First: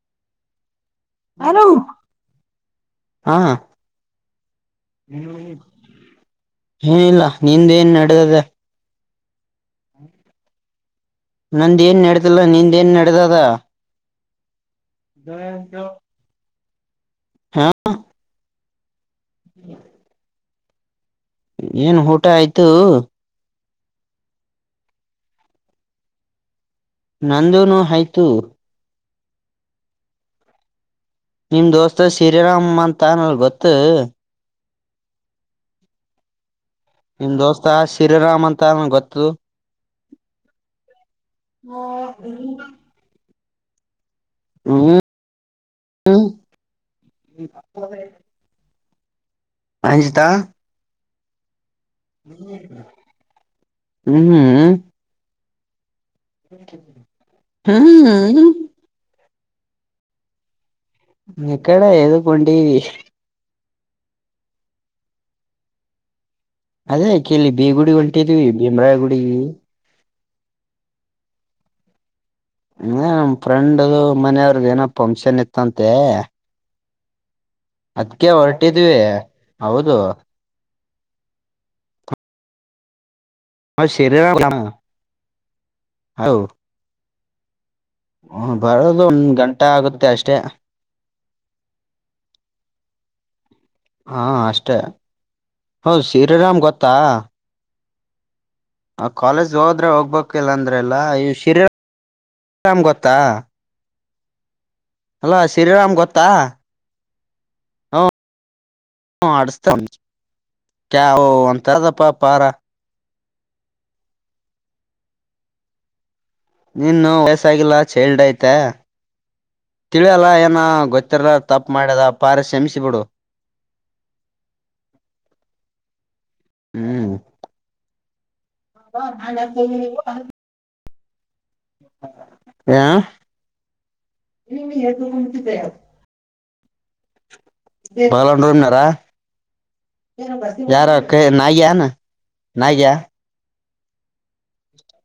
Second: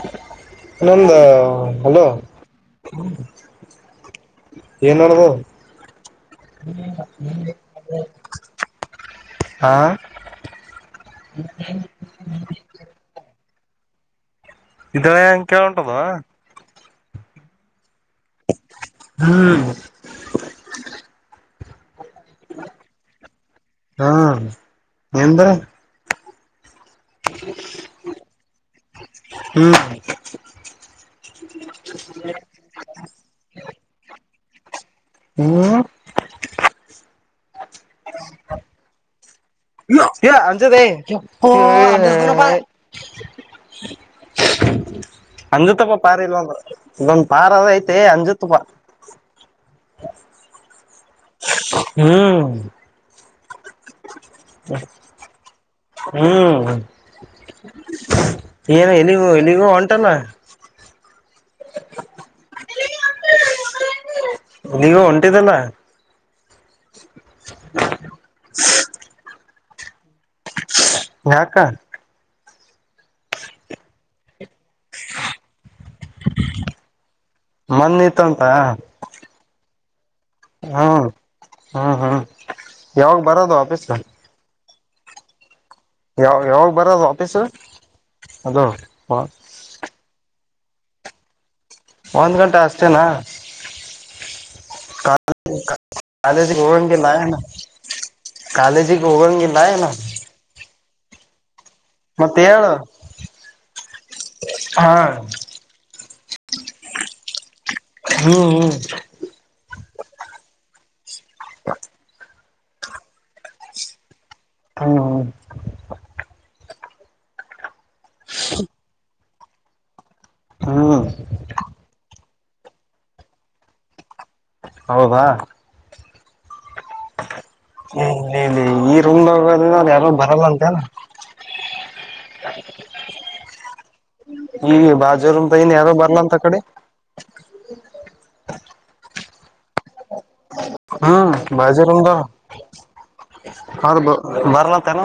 [inaudible] ಇನಂದ hello ಹಾ ಏನ್ ನಡದದ ಏನಿಲ್ಲ ನಿಂದೇನ್ ನಡೆದದ ಹಾ ನಂದೇಏನ್ ನಡದಿಲ್ಲ ನಿಂದೇಏನ್ ನಡೆದದ ಇದ್ ಹೆಂಗ್ ಕೇಳ್ ಹೊಂಟಾದೋ ಹಾ ಹ್ಮ್ ಏನ್ ಊಟ ಆಯ್ತು ಹಾ ನಿಂದ ನಂದೂನು ಆಯ್ತು ಹ್ಮ್ ನಿಮ್ ದೋಸ್ತ ಶ್ರೀರಾಮ ಅಂತ ಆನಲ್ ಗೊತ್ತು ಹ್ಮ್ ನಿಮ್ ದೋಸ್ತ ಶ್ರೀರಾಮ್ ಅಂತ ಆನ ಗೊತ್ತದು ಕ ಅಚತೆ ಹ್ಮ ಅಂಜತ್ತಪ್ಪ ಪಾರ್ ಇಲ್ಲೊಂದು ಇದೊಂದ್ ಪಾರ್ ಅದ ಐತೆ ಅಂಜತ್ತಪ್ಪ ಅಂಜಿತಾ ಹ್ಮ್ ಹ್ಮ ಹ್ಮ್ ಹ್ಮ್ ಹ್ಮ ಹ್ಮ್ ಹ್ಮ್ ಏನು ಎಲ್ಲಿಗೂ ಎಲ್ಲಿಗೂ ಹೊಂಟಾನ ಹ್ಮ್ ಎದುಕ್ ಹೊಂಟಿದಿ ನೀವು ಹೊಂಟಿದಲ್ಲ ಅದೇ ಕಿಲ್ಲಿ ಬಿ ಗುಡಿ ಹೊಂಟಿದ್ವಿ ಭೀಮ್ರಾಯ ಗುಡಿಗಿ ಯಕ್ಕಾ ಹ ನ ಫ್ರೆಂಡ್ ಮನೆಯವ್ರದ ಏನ ಫಂಕ್ಷನ್ ಇತ್ತಂತೆ ಮನ್ ಅದ್ಕೆ ಇತ್ತಂತ ಹೊರಟಿದ್ವಿ ಹೌದು ಹ್ಮ್ ಹ್ಮ್ ಹ್ಮ್ ಯಾವಗ್ ಹ ಶರ್ಯಾನೂರದ ಯಾವ ಯಾವಾಗ ಬರದು ವಾಫೀಸು ಹ ಬರೋದು ಒಂದ್ ಗಂಟೆ ಆಗುತ್ತೆ ಅಷ್ಟೇ ಒಂದ್ ಗಂಟೆ ಅಷ್ಟೇನಾ ಹಾ ಅಷ್ಟೇ ಹೌದ ಶ್ರೀ ರಾಮ್ ಕಾಲೇಜಿಗೆ ಗೊತ್ತಾ ಹೋಗಂಗಿಲ್ಲ ಏನ ಕಾಲೇಜಿಗೆ ಆ ಕಾಲೇಜ್ ಹೋಗಂಗಿಲ್ಲ ಏನ ಹೋದ್ರೆ ಹೋಗ್ಬೇಕ್ ಇಲ್ಲ ಅಂದ್ರೆ ಇಲ್ಲ ಶ್ರೀ ಮತ್ತೆ ಹೇಳು ಶೀರಾಮ ಗೋತ್ತಾ ಹಾ ಅಲ ಶ್ರೀರಾಮ ಗೊತ್ತ ತ್ತಾ ಹ್ಮ್ ಹ್ಮ್ ಹ ಆಡಸ್ತ ಕ ಒ ತರದಪ್ಪ ಪಾರ ಹ್ಮ ಹ್ಮ ನೀನು ವಯಸ್ಸಾಗಿಲ್ಲ ಚೇಲ್ಡ್ಯತ ತಿಳಿಯಲ್ಲ ಏನ ಹ್ಮ್ ಗೊತ್ತಿರ ತಪ್ ಮಾಡ್ಯದ ಪಾರ ಶಮಿಸಿಬಿಡು ಹೌದಾ ಹ್ಮ್ ಇ ಇಲ್ಲ ಇಲ್ಲ ಈ ರೂಮ ಯಾರು ಬರಲ್ಲ ಅಂತೆೇನ ಈ ಬಾಜು ರೂಮ್ ದಾಗಿನ್ ಯಾರೋ ಬರ್ಲ ಅಂತ ಆಕಡಿ ಬಲನಾರಾ ಯಾರ ಹ್ಮ್ ನಿಯಾನ ನಿಯ ಹೌದು ಬರಲ ತನ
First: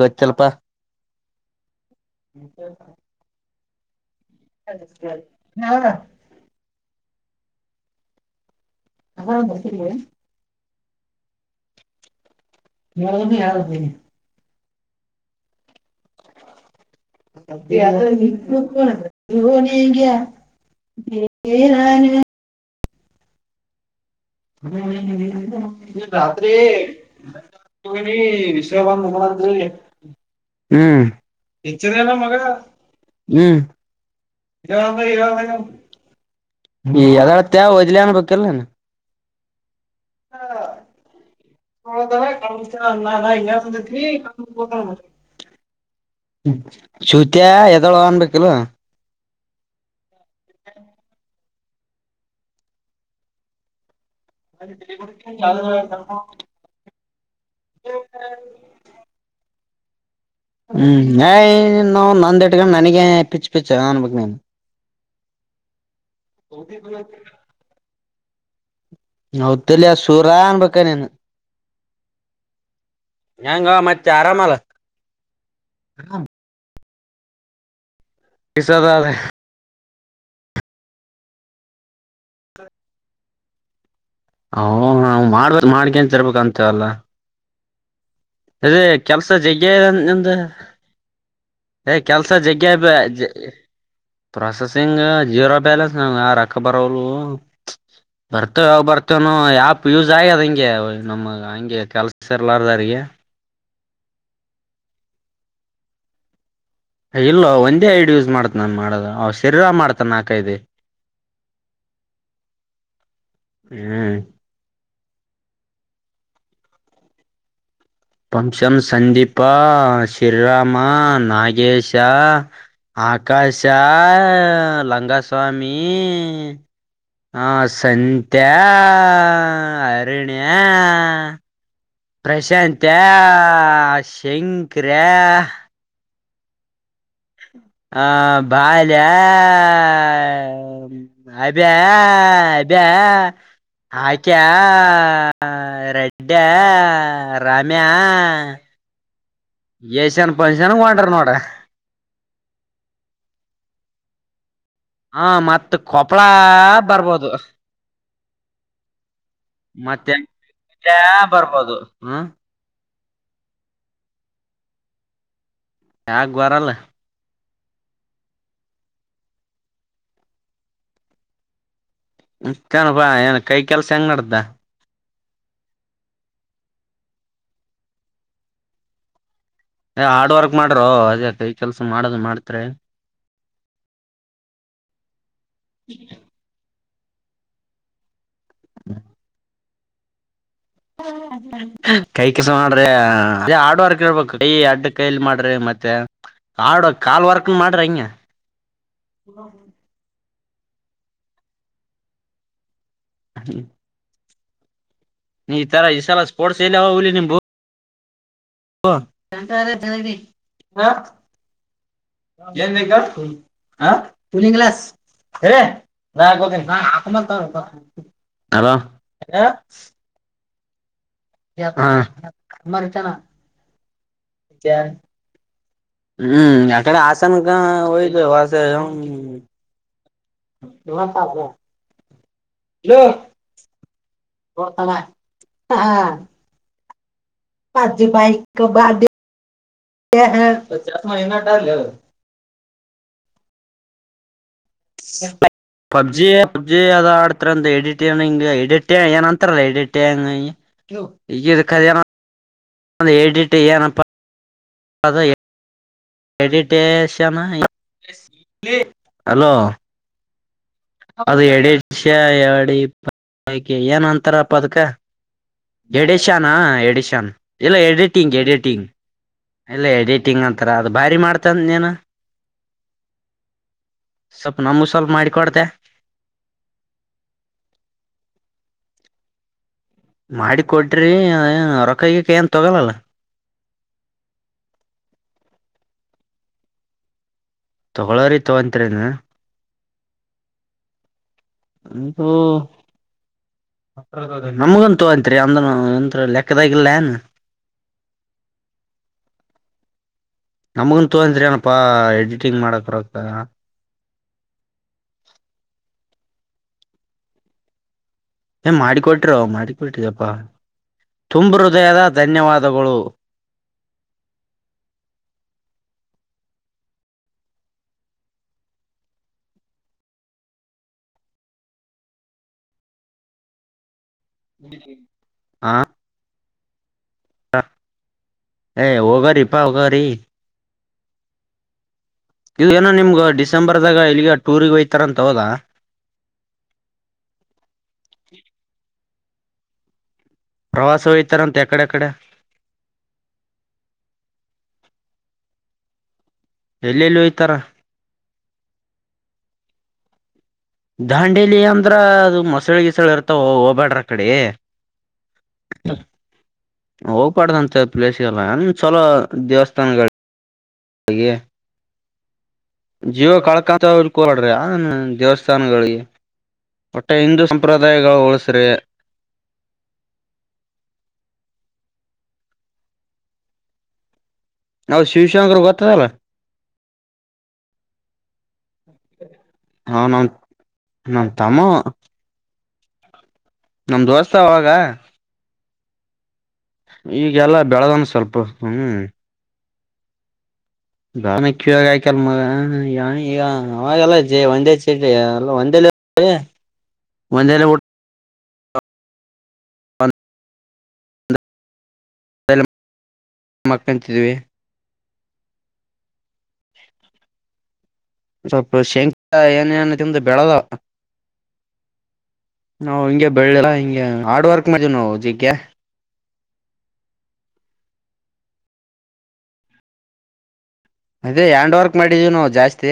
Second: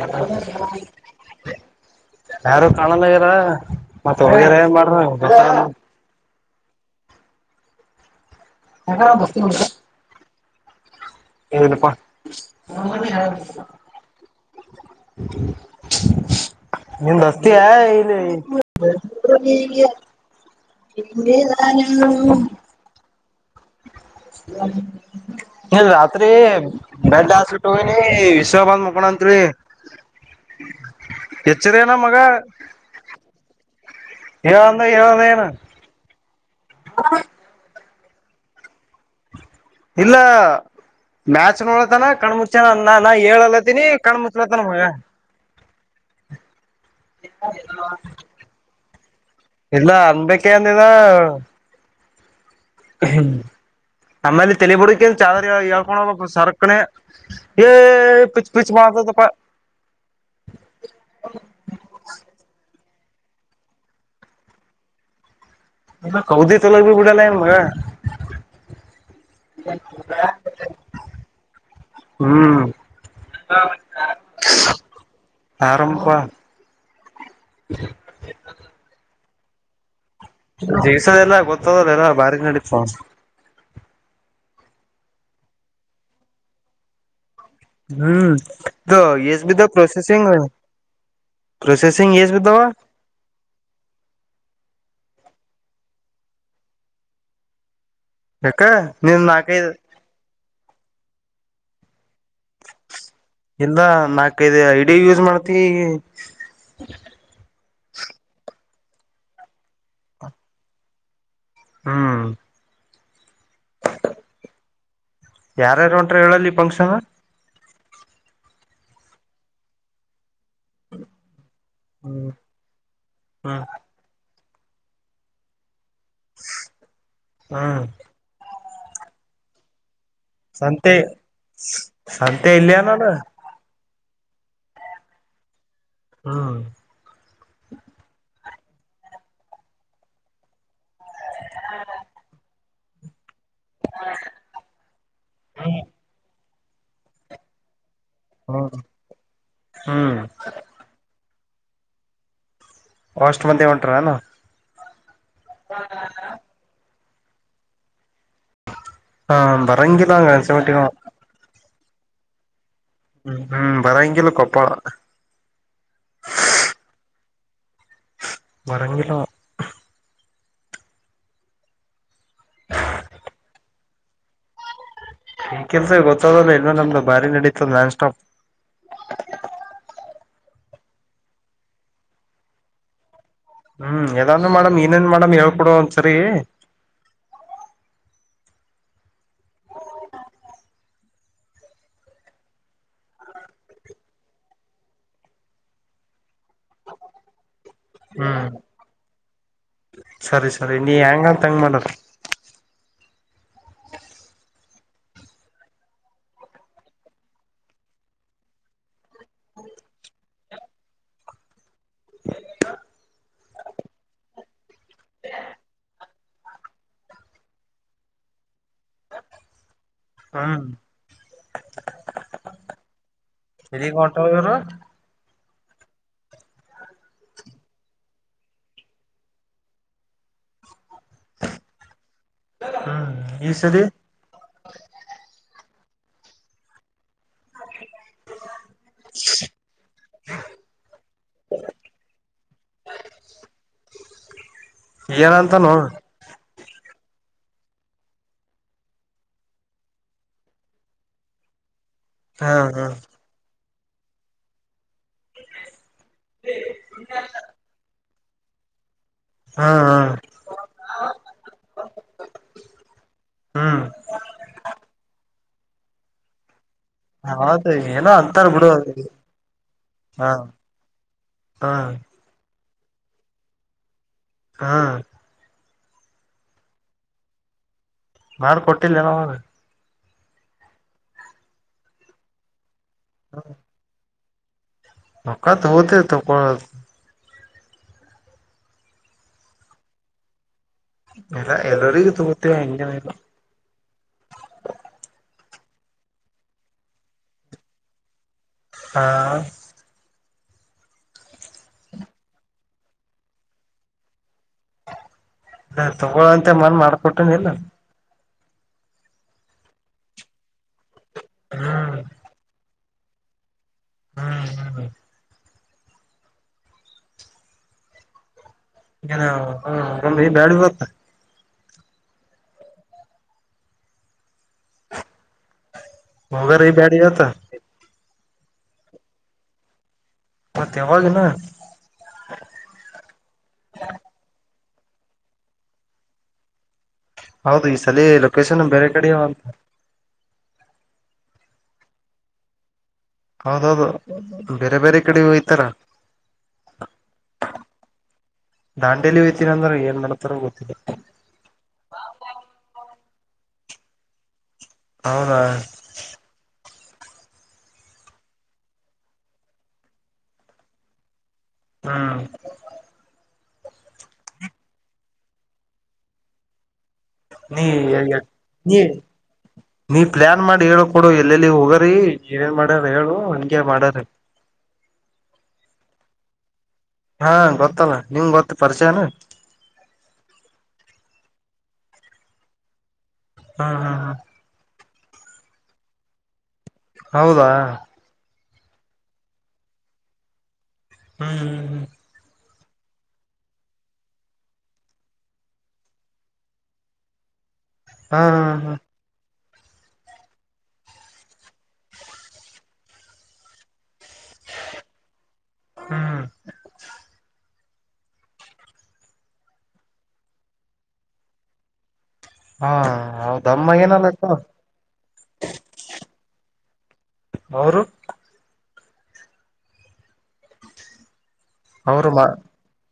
ಗೊತ್ತಿಲ್ಪ ಯಾರು ಕಾಣಲ್ಲಗಾರ ಮತ್ತೆ ಹೋಗರ ಏನ್ ಮಾಡ್ರ ಹ ಹೇಳ ಏನಪ್ಪ ಹ ಮಸ್ತಿ ಆ ಇಲ್ಲಿ ಎ ಕಾಲ ಹ ಹ್ಮ ರತ್ರಿ ಬೆಡ್ ಹಾಸ್ಬಿಟ್ಟ ಹೋಗಿನಿ ವಿಶ್ವ ಬಂದ್ ವಿಷಯಬ ಮುಕೊಂಡ ಹ್ಮ ಅಂತ್ರಿ ಹೆಚ್ಚನೆಲ್ಲ ಮಗ ಹ್ಮ. ಹೇಳಂದ ಅದ ಹೇಳದ ಏನ ಇದಳ ತ ಓದಿಲನ ಅನಬೇಕಲ್ಲ. ಇಲ್ಲ. ಮ್ಯಾಚ್ ನೋಡತನ ಕಣ ಮುಚ್ಚನ ಕಣ್ಮುಚ್ಚಾನ ನ ಅನ್ನ ನಾ ಹಿಂಗ ಎಳಳ್ಲತನಿ ಅಂದಿದ್ರಿ ಕಣ ಮುಚ್ಲತನ ಮಗ. [unintelligible] ಎದೊಳ ಅನ್ಬೇಕಲೋ. ಇಲ್ಲ ಅನ್ಬೇಕ ಅಂದಿನ [inaudible] ನಮ್ಮೇಲ್ಲ ತಲಿಬುಡಕ ಚಾದರಿ ಎಳ್ಕೊಂಡ ಸರಕಣ ಏ ಪಿಚ್ ಪಿಚ್ ಮಾಡ [inaudible] ಎ ಎ [unintelligible] ನಂದಟಕದ ನನಗೆೇ ಪಿಚ್ಚ ಪಿಚ್ಚ ಅನ್ಬೇಕ ನಿನ್ ಕೌದಿ ತಲಗ ಬಿಡಲ ಮಗ [unintelligible] ಸುರಾ ಅನ್ಬೇಕನಿನ ಹ್ಮ್ ಹೆಂಗ ಮತ್ತೆ ಆರಾಮಲ್ಲ. ಆರಂಪ [inaudible] ಕಿಸಾದ ಅದ ದಿವ್ಸ ಎಲ್ಲ ಗೊತ್ತದಲ್ಲ ಎಲ್ಲ ಬಾರಿಗ್ ನಡ ಹ ಮಾಡ್ಬ ಮಾಡ್ಕೇಂತ ಇರ್ಬೇಕ ಅಂತಲ್ಲ. ಹ್ಮ್ ಎ ಇದು ಕೆಲ್ಸ ಎಸ್ ಬಿದ ಜಗ್ಗಿ ನಿಂದ ಪ್ರೊಸೆಸಿಂಗ್ ಏ ಪ್ರೊಸೆಸಿಂಗ್ ಕೆಲ್ಸ ಎಸ್ ಬಿದ್ದಾವ ಜಗ್ಯ ಬ ಪ್ರಸೆಸಿಂಗ್ ಜೀರೋ ಬ್ಯಾಲೆನ್ಸ್ ನ ರಕ್ಕ ಬರಾವಲು. ಯಾಕ ಬರ್ತೇವ ಯಾವ ನೀನ್ ಬರ್ತೇನೂ ನಾಲ್ಕೈದು ಯಾಪ್ ಯೂಸ್ ಆಗಿ ಅದಂಗೆ ನಮ ಹಂಗೆ ಕೆಲ್ಸರ್ಲಾರದಾವರೀಗ ಇಂದ ನಾಕ ಐದ ಐಡಿ ಯೂಸ್ ಮಾಡ್ತಿ. ಇಲ್ಲ ಒಂದೇ ಐಡ್ ಯೂಸ್ ಮಾಡ್ತನ ಮಾಡದ ಅವ್ ಶರೀರ ಮಾಡ್ತಾಕೈದೆ. ಹ್ಮ. ಹ್ಮ್ ಯಾರ್ಯಾರುಂಟ್ರ ಹೇಳಲ್ಲಿ ಫಂಕ್ಷನ್. ಫುನ್ಕ್ಷನ್ ಸಂದೀಪ್ ಇರಾಮ ನಾಗೇಶೇ ಹ್ಮ್ ಆಕಾಶ. ಹ್ಮ್ ಲಂಗ ಸ್ವಾಮಿ ಹ ಹ್ಮ್ ಸಂತ್ಯಾ ಎ ಅರಿನ್ಯ ಸಂತೆ ಸಂತೆ ಇಲ್ಲಿಯ ಪ್ರಶಾಂತ್ಯಾ ನಾನು ಶಂಕರ್ಯಾ ಹ್ಮ. ಆ ಬಾಲ್ಯ ಅಬ್ಯಾ ಅಬ್ಯಾ ಅಕ್ಯಾ ರೆಡ್ಡ ರಾಮ್ಯ ಹ್ಮ. ಏಶನ್ ಪಂನ್ಷನ್ ವಡರ್ ನೋಡ. ಫಸ್ಟ್ ಮಂದಿ ವಂಟರಣ ಹಾ ಮತ್ತ ಕೊಪ್ಪಳ ಬರ್ಬೋದ. ಹ ಮತ್ತೆ ಬರಂಗಿಲ್ಲ ಅನ್ಸಮಟ್ಟಿ ಬರ್ಬೋದ ಹ್ಮ. ಹ್ಮ್ ಹ್ಮ ಬರಂಗಿಲ್ಲ ಕೊಪ್ಪ ಯಾಕ ಬರಲ್ಲ. ಬರಂಗಿಲ್ಲ ಆವಾ ಚನಪಾ ಏನ್ ಕೈ ಕೆಲ್ಸ ಹೆಂಗ್ ನಡ್ದ. ಕೆಲ್ಸ ಗೊತ್ತದಲ್ಲ ಇಲ್ಲ ನಮ್ದ ಬಾರಿ ನಡೀತದ ನಾನ್ ಸ್ಟಾಪ್ ಏ ಹಾರ್ಡ್ ವರ್ಕ್ ಮಾಡ್ರೋ ಅದ್ಯಾಕ ಈ ಕೆಲ್ಸ ಮಾಡದ ಮಾಡ್ತರೀ. ಹ್ಮ ಯದ್ರೂ ಮೇಡಮ್ ಇನೇನ್ ಮೇಡಮ್ ಹೇಳ್ ಕೊಡ ಒಂದ್ ಸರಿ. [inaudible] ಕೈ ಕೆಲ್ಸ ಮಾಡ್ರಿ ಅದ ಹಾಡ್ವರ್ಕ್ ಇಳ್ಬೇಕ ಕೈ ಅಡ್ಡ ಕೈಲಿ ಮಾಡ್ರಿ ಮತ್ತೆ ಕಾಡ ಕಾಲ್ ವರ್ಕ್ ಮಾಡ್ರ ಹಂಗ. ಹ್ಮ್ ಅರಿ ನೀ ಹೆಂಗ ತಂಗ ಮಾಡರಿ ಹ್ಮ ನೀ ಈ ತರ ಈ ಸಲ ಸ್ಪೋರ್ಟ್ಸ್ ಎಲ್ಲಿ ಹುಲಿ ನಿಂಬು ಹಂತ ಹ ಏನ್ ಹ ಕೂಲಿಂಗ್ ಕ್ಲಾಸ್ ಸ ನ ಹಾ ಹಾಕತ ಹಾ ಮರ್ತಣ ಎಲ್ಲಿಗ್ ಹೊಂಟವ ಇವ್ರು ಹ್ಮ್ ಆಕಡೆ ಆಸಾನ ಗಾ ಹದು ಆಸ ನಿ ಸಾಪಾ ಹಲೋ ಹ್ಮ್ ಈ ಸರಿ ಹಾ ರಾಜಾಜೆ ಬಾಯಕ ಬಾದ ಹ ಹ ಪ ಚಸ್ ಮ ಇನ್ನ ರ ಏನಂತಾನೋ ಪಬ್ಜಿ ಜಿ ಅ ಆಡ್ತಾರ ಎಡಿಟ್ ನ್ ಹಿಂಗ ಎಡಿಟ ಏನ್ ಅಂತಾರ ಎಡಿಟ್ಂಗ ಕ ಹಾ ಹಾ ಎಡಿಟ್ ಆದದ ಯ ಮೆಡಿಟೇಷನ್ ಹಾ ಹಾ ಅದು ಎಡಿ ದಷ ಎಡಿ ಪಕ ಹ್ಮ್ ಏನ್ ಅಂತಾರ ಪ ಅದಕ ಎಡಿಶಾನ ಎಡಿಶಾನ್ ಹೌದು ಇಲ್ಲ ಏನೋ ಎಡಿಟಿಂಗ್ ಅಂತಾರ ಬಿಡು ಎಡಿಟಿಂಗ್ ಇಲ್ಲ ಹಾ ಎಡಿಟಿಂಗ್ ಅಂತಾರ ಅದು ಭಾರಿ ಮಾಡ್ತನ್ ಹಾ ನೀನು ಸ್ವಲ್ಪ ಹಾ ನಮ್ಮ ಸ್ವಲ್ಪ ಮಾಡಿಕೊಡ್ತೆ ಮಾಡ ಕೊಟ್ಟಿಲ್ಲ ನಾವಾಗ ಮಾಡಿ ಕೊಡ್ರಿ ರೊಕ್ಕಗ ಕ ಏನ್ ತೊಗೊಲಲ್ಲ ನಕ ತ ಹದ ತಪ್ಪ ತಗೊಳೋರಿ ತ ಅತ್ರಿನು ಇಲ್ಲ ಅ ಎಲ್ಲರಿಗೂ ತಗೋತೀವಿ ಹಂಗೇನಿಲ್ಲ ನಮಗಂತು ಆಯಂತ ಅ ಅಂತ ಲೆಕ್ಕದ ಇಲ್ಲಯನ್ ಹಾ ನಮಗನ್ ತೋಂತ್ರರಿ ಏನಪ್ಪಾ ಎಡಿಟಿಂಗ್ ಮಾಡಕ್ರತ ಅ ತಗೊಳಂತೆ ಮನ್ ಮಾಡ್ಕೊಟನ ಇಲ್ಲ ಏ ಮಾಡಿಕೊಟ್ರೋ ಮಾಡಿಕೊಟ್ರಿದಪ್ಪಾ ತುಂಬ ಹ್ಮ್ ಹೃದಯದ ಧನ್ಯವಾದಗಳು ಹ್ಮ್ ಹ್ಮ್ ಹ್ಮ್ ಹ ಒ ಬ್ಯಾಡ ಬರುತ್ತ ಹಾ ಹಗ ರ ಈ ಬ್ಯಾಡಿಯ ಹ ಏ ಹೋಗರಿಪ್ಪಾ ಹೋಗರಿ ಮತ್ತೆ ಯಾವಾಗನ ಇ ಏನೋ ನಿಮ್ಗ ಡಿಸೆಂಬರ್ದಾಗ ಇಲ್ಲಿಗೆ ಟೂರ್ಗ್ ಒಯ್ತಾರ ಅಂತ ಹೋದ ಹೌದು ಈ ಸಲ ಲೊಕೇಶನ್ ಬೇರೆ ಕಡೆೆಯ ಪ್ರವಾಸ ಹೇತಾರೆ ಅಂತೆ ಎಕಡೆಕ್ಕಡೆ ಹೌದೌದು ಬೇರೆ ಬೇರೆ ಕಡೆ ಹಯ್ತಾರ ಎಲ್ಲೆಲ್ಲಿ ಹಯ್ತಾರ ದಾಂಡೇಲಿ ಹಯ್ತೀನ ಅಂದ್ರೆ ಏನ್ ಮಾಡತಾರ ಗೊತ್ತ ದಾಂಡೇಲಿ ಅಂದ್ರ ಅದು ಮೊಸಳೆ ಗೀಿಸಳ ಇರ್ತಾವ ಹೋಗಬ್ಯಾಡ್ರ ಕಡೆ ಹೌದ ಹೋಗ್ಾಡ್ದಂತ ಪ್ಲೇಸ್ಿಗೆಲ್ಲಮ ಚಲೋ ದೇವಸ್ಥಾನಗಳು ಹ್ಮ್ ಕ್ಕಾಂತ ಕೋಲಾಡ್ರಿ ದೇವಸ್ಥಾನಗಳಿಗೆ ಒಟ್ಟೆ ಹಿಂದೂ ನೀ ಸಂಪ್ರದಾಯಗಳು ಉಳಸ್ರಿ ನೀ ನೀ ಪ್ಲಾನ್ ಮಾಡಿ ಹೇಳ ಕೊಡು ಎಲ್ಲೆಲ್ಲಿ ಹೋಗರಿ ನೀನ್ ಮಾಡ್ಯಾರ ಹೇಳು ಹಂಗೆ ಮಾಡ್ಯಾರ ನ ಶಿವಶಂಕರ್ ಗೊತ್ತದಲ್ಲ ಹಾ ಗೊತ್ತಲ್ಲ ನಿಮ್ ಗೊತ್ತ ಪರಿಚಯನ ಹ ನಮ್ ನಮ್ ತಮ್ಮ ಹ್ಮ್ ಹ್ಮ್ ನಮ ಹ್ಮ್ ತೋರ್ತ ಅವಾಗ ಹೌದಾ ಈಗೆಲ್ಲಾ ಬೆಳೆದನ ಸ್ವಲ್ಪ ಹ್ಮ್ ದಾನಕ್ ಇಗ ಹ್ಮ್ ಆಯ್ಕಲ್ ಮರ ಹ್ಮ ಯ ಈಗ ಅವಾಗೆಲ್ಲ ಜ ಒಂದೇ ಚೀಟಲ್ಲ ಒಂದೇ ಒಂದೆಲ್ಲಟ್ಟ ಹಾ ಹಾ ಹನ್ ಅ ಮಕ್ಕಂತಿದೀವಿ ಹ್ಮ್ ಸ್ವಲ್ಪ ಶಂಖ ಏನೇನು ತಿಮ್ದ ಬೆಳದ ಹಾ ನಾವು ಹಿಂಗೆ ಬೆಳ್ಳ ಹೌದಮ್ಮ ಹ ಏನಲ್ಲಕ್ಕ ಹಾರ್ಡ್ ವರ್ಕ್ ಮ ನ ಜಕ್ಕೆ ಅವರು ಅದೇ ಹ್ಯಾಂಡ್ ವರ್ಕ್ ಅವರು ಮಾ ಮಾಡಿದ್ದೀವಿ ನಾವು ಜಾಸ್ತಿ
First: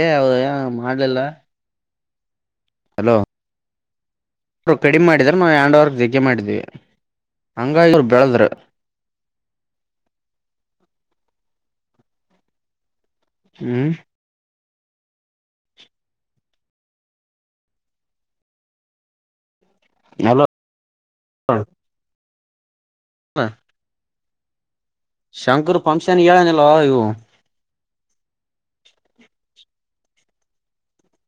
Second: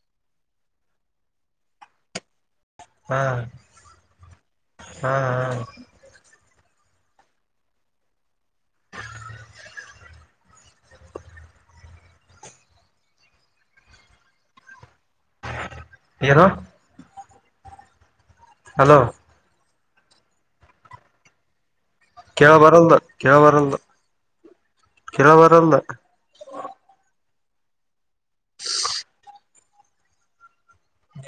ಅ ಮಾಡ್ಲಿಲ್ಲ ಹ್ಮ್ ಇರು ಕಡಿಮೆ ಮಾಡಿದ್ರ ನಾವು ಯಂಡವರ್ ಧಗೆ ಮಾಡಿದ್ವಿ ಹಂಗ ಇವರು ಬೆಳದ್ರರು ಹ್ಮ್ ಏನು ಹಲೋ ಹಲೋ ಕ ಬರಲ್ಲ ಕ ಬರಲ್ಲ ಶಂಕರ್ ಪಂಕ್ಷನ್ ಹೇಳನಲ್ವಾ ಇವು [inaudible]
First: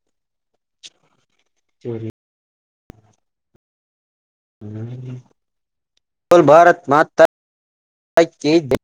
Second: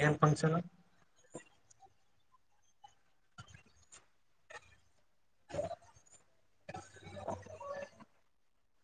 ನುಫಂಕ್ಷನ್ ಸರಿ ಸೋಲ್ ಭಾರತ್ ಮಾತ್ರ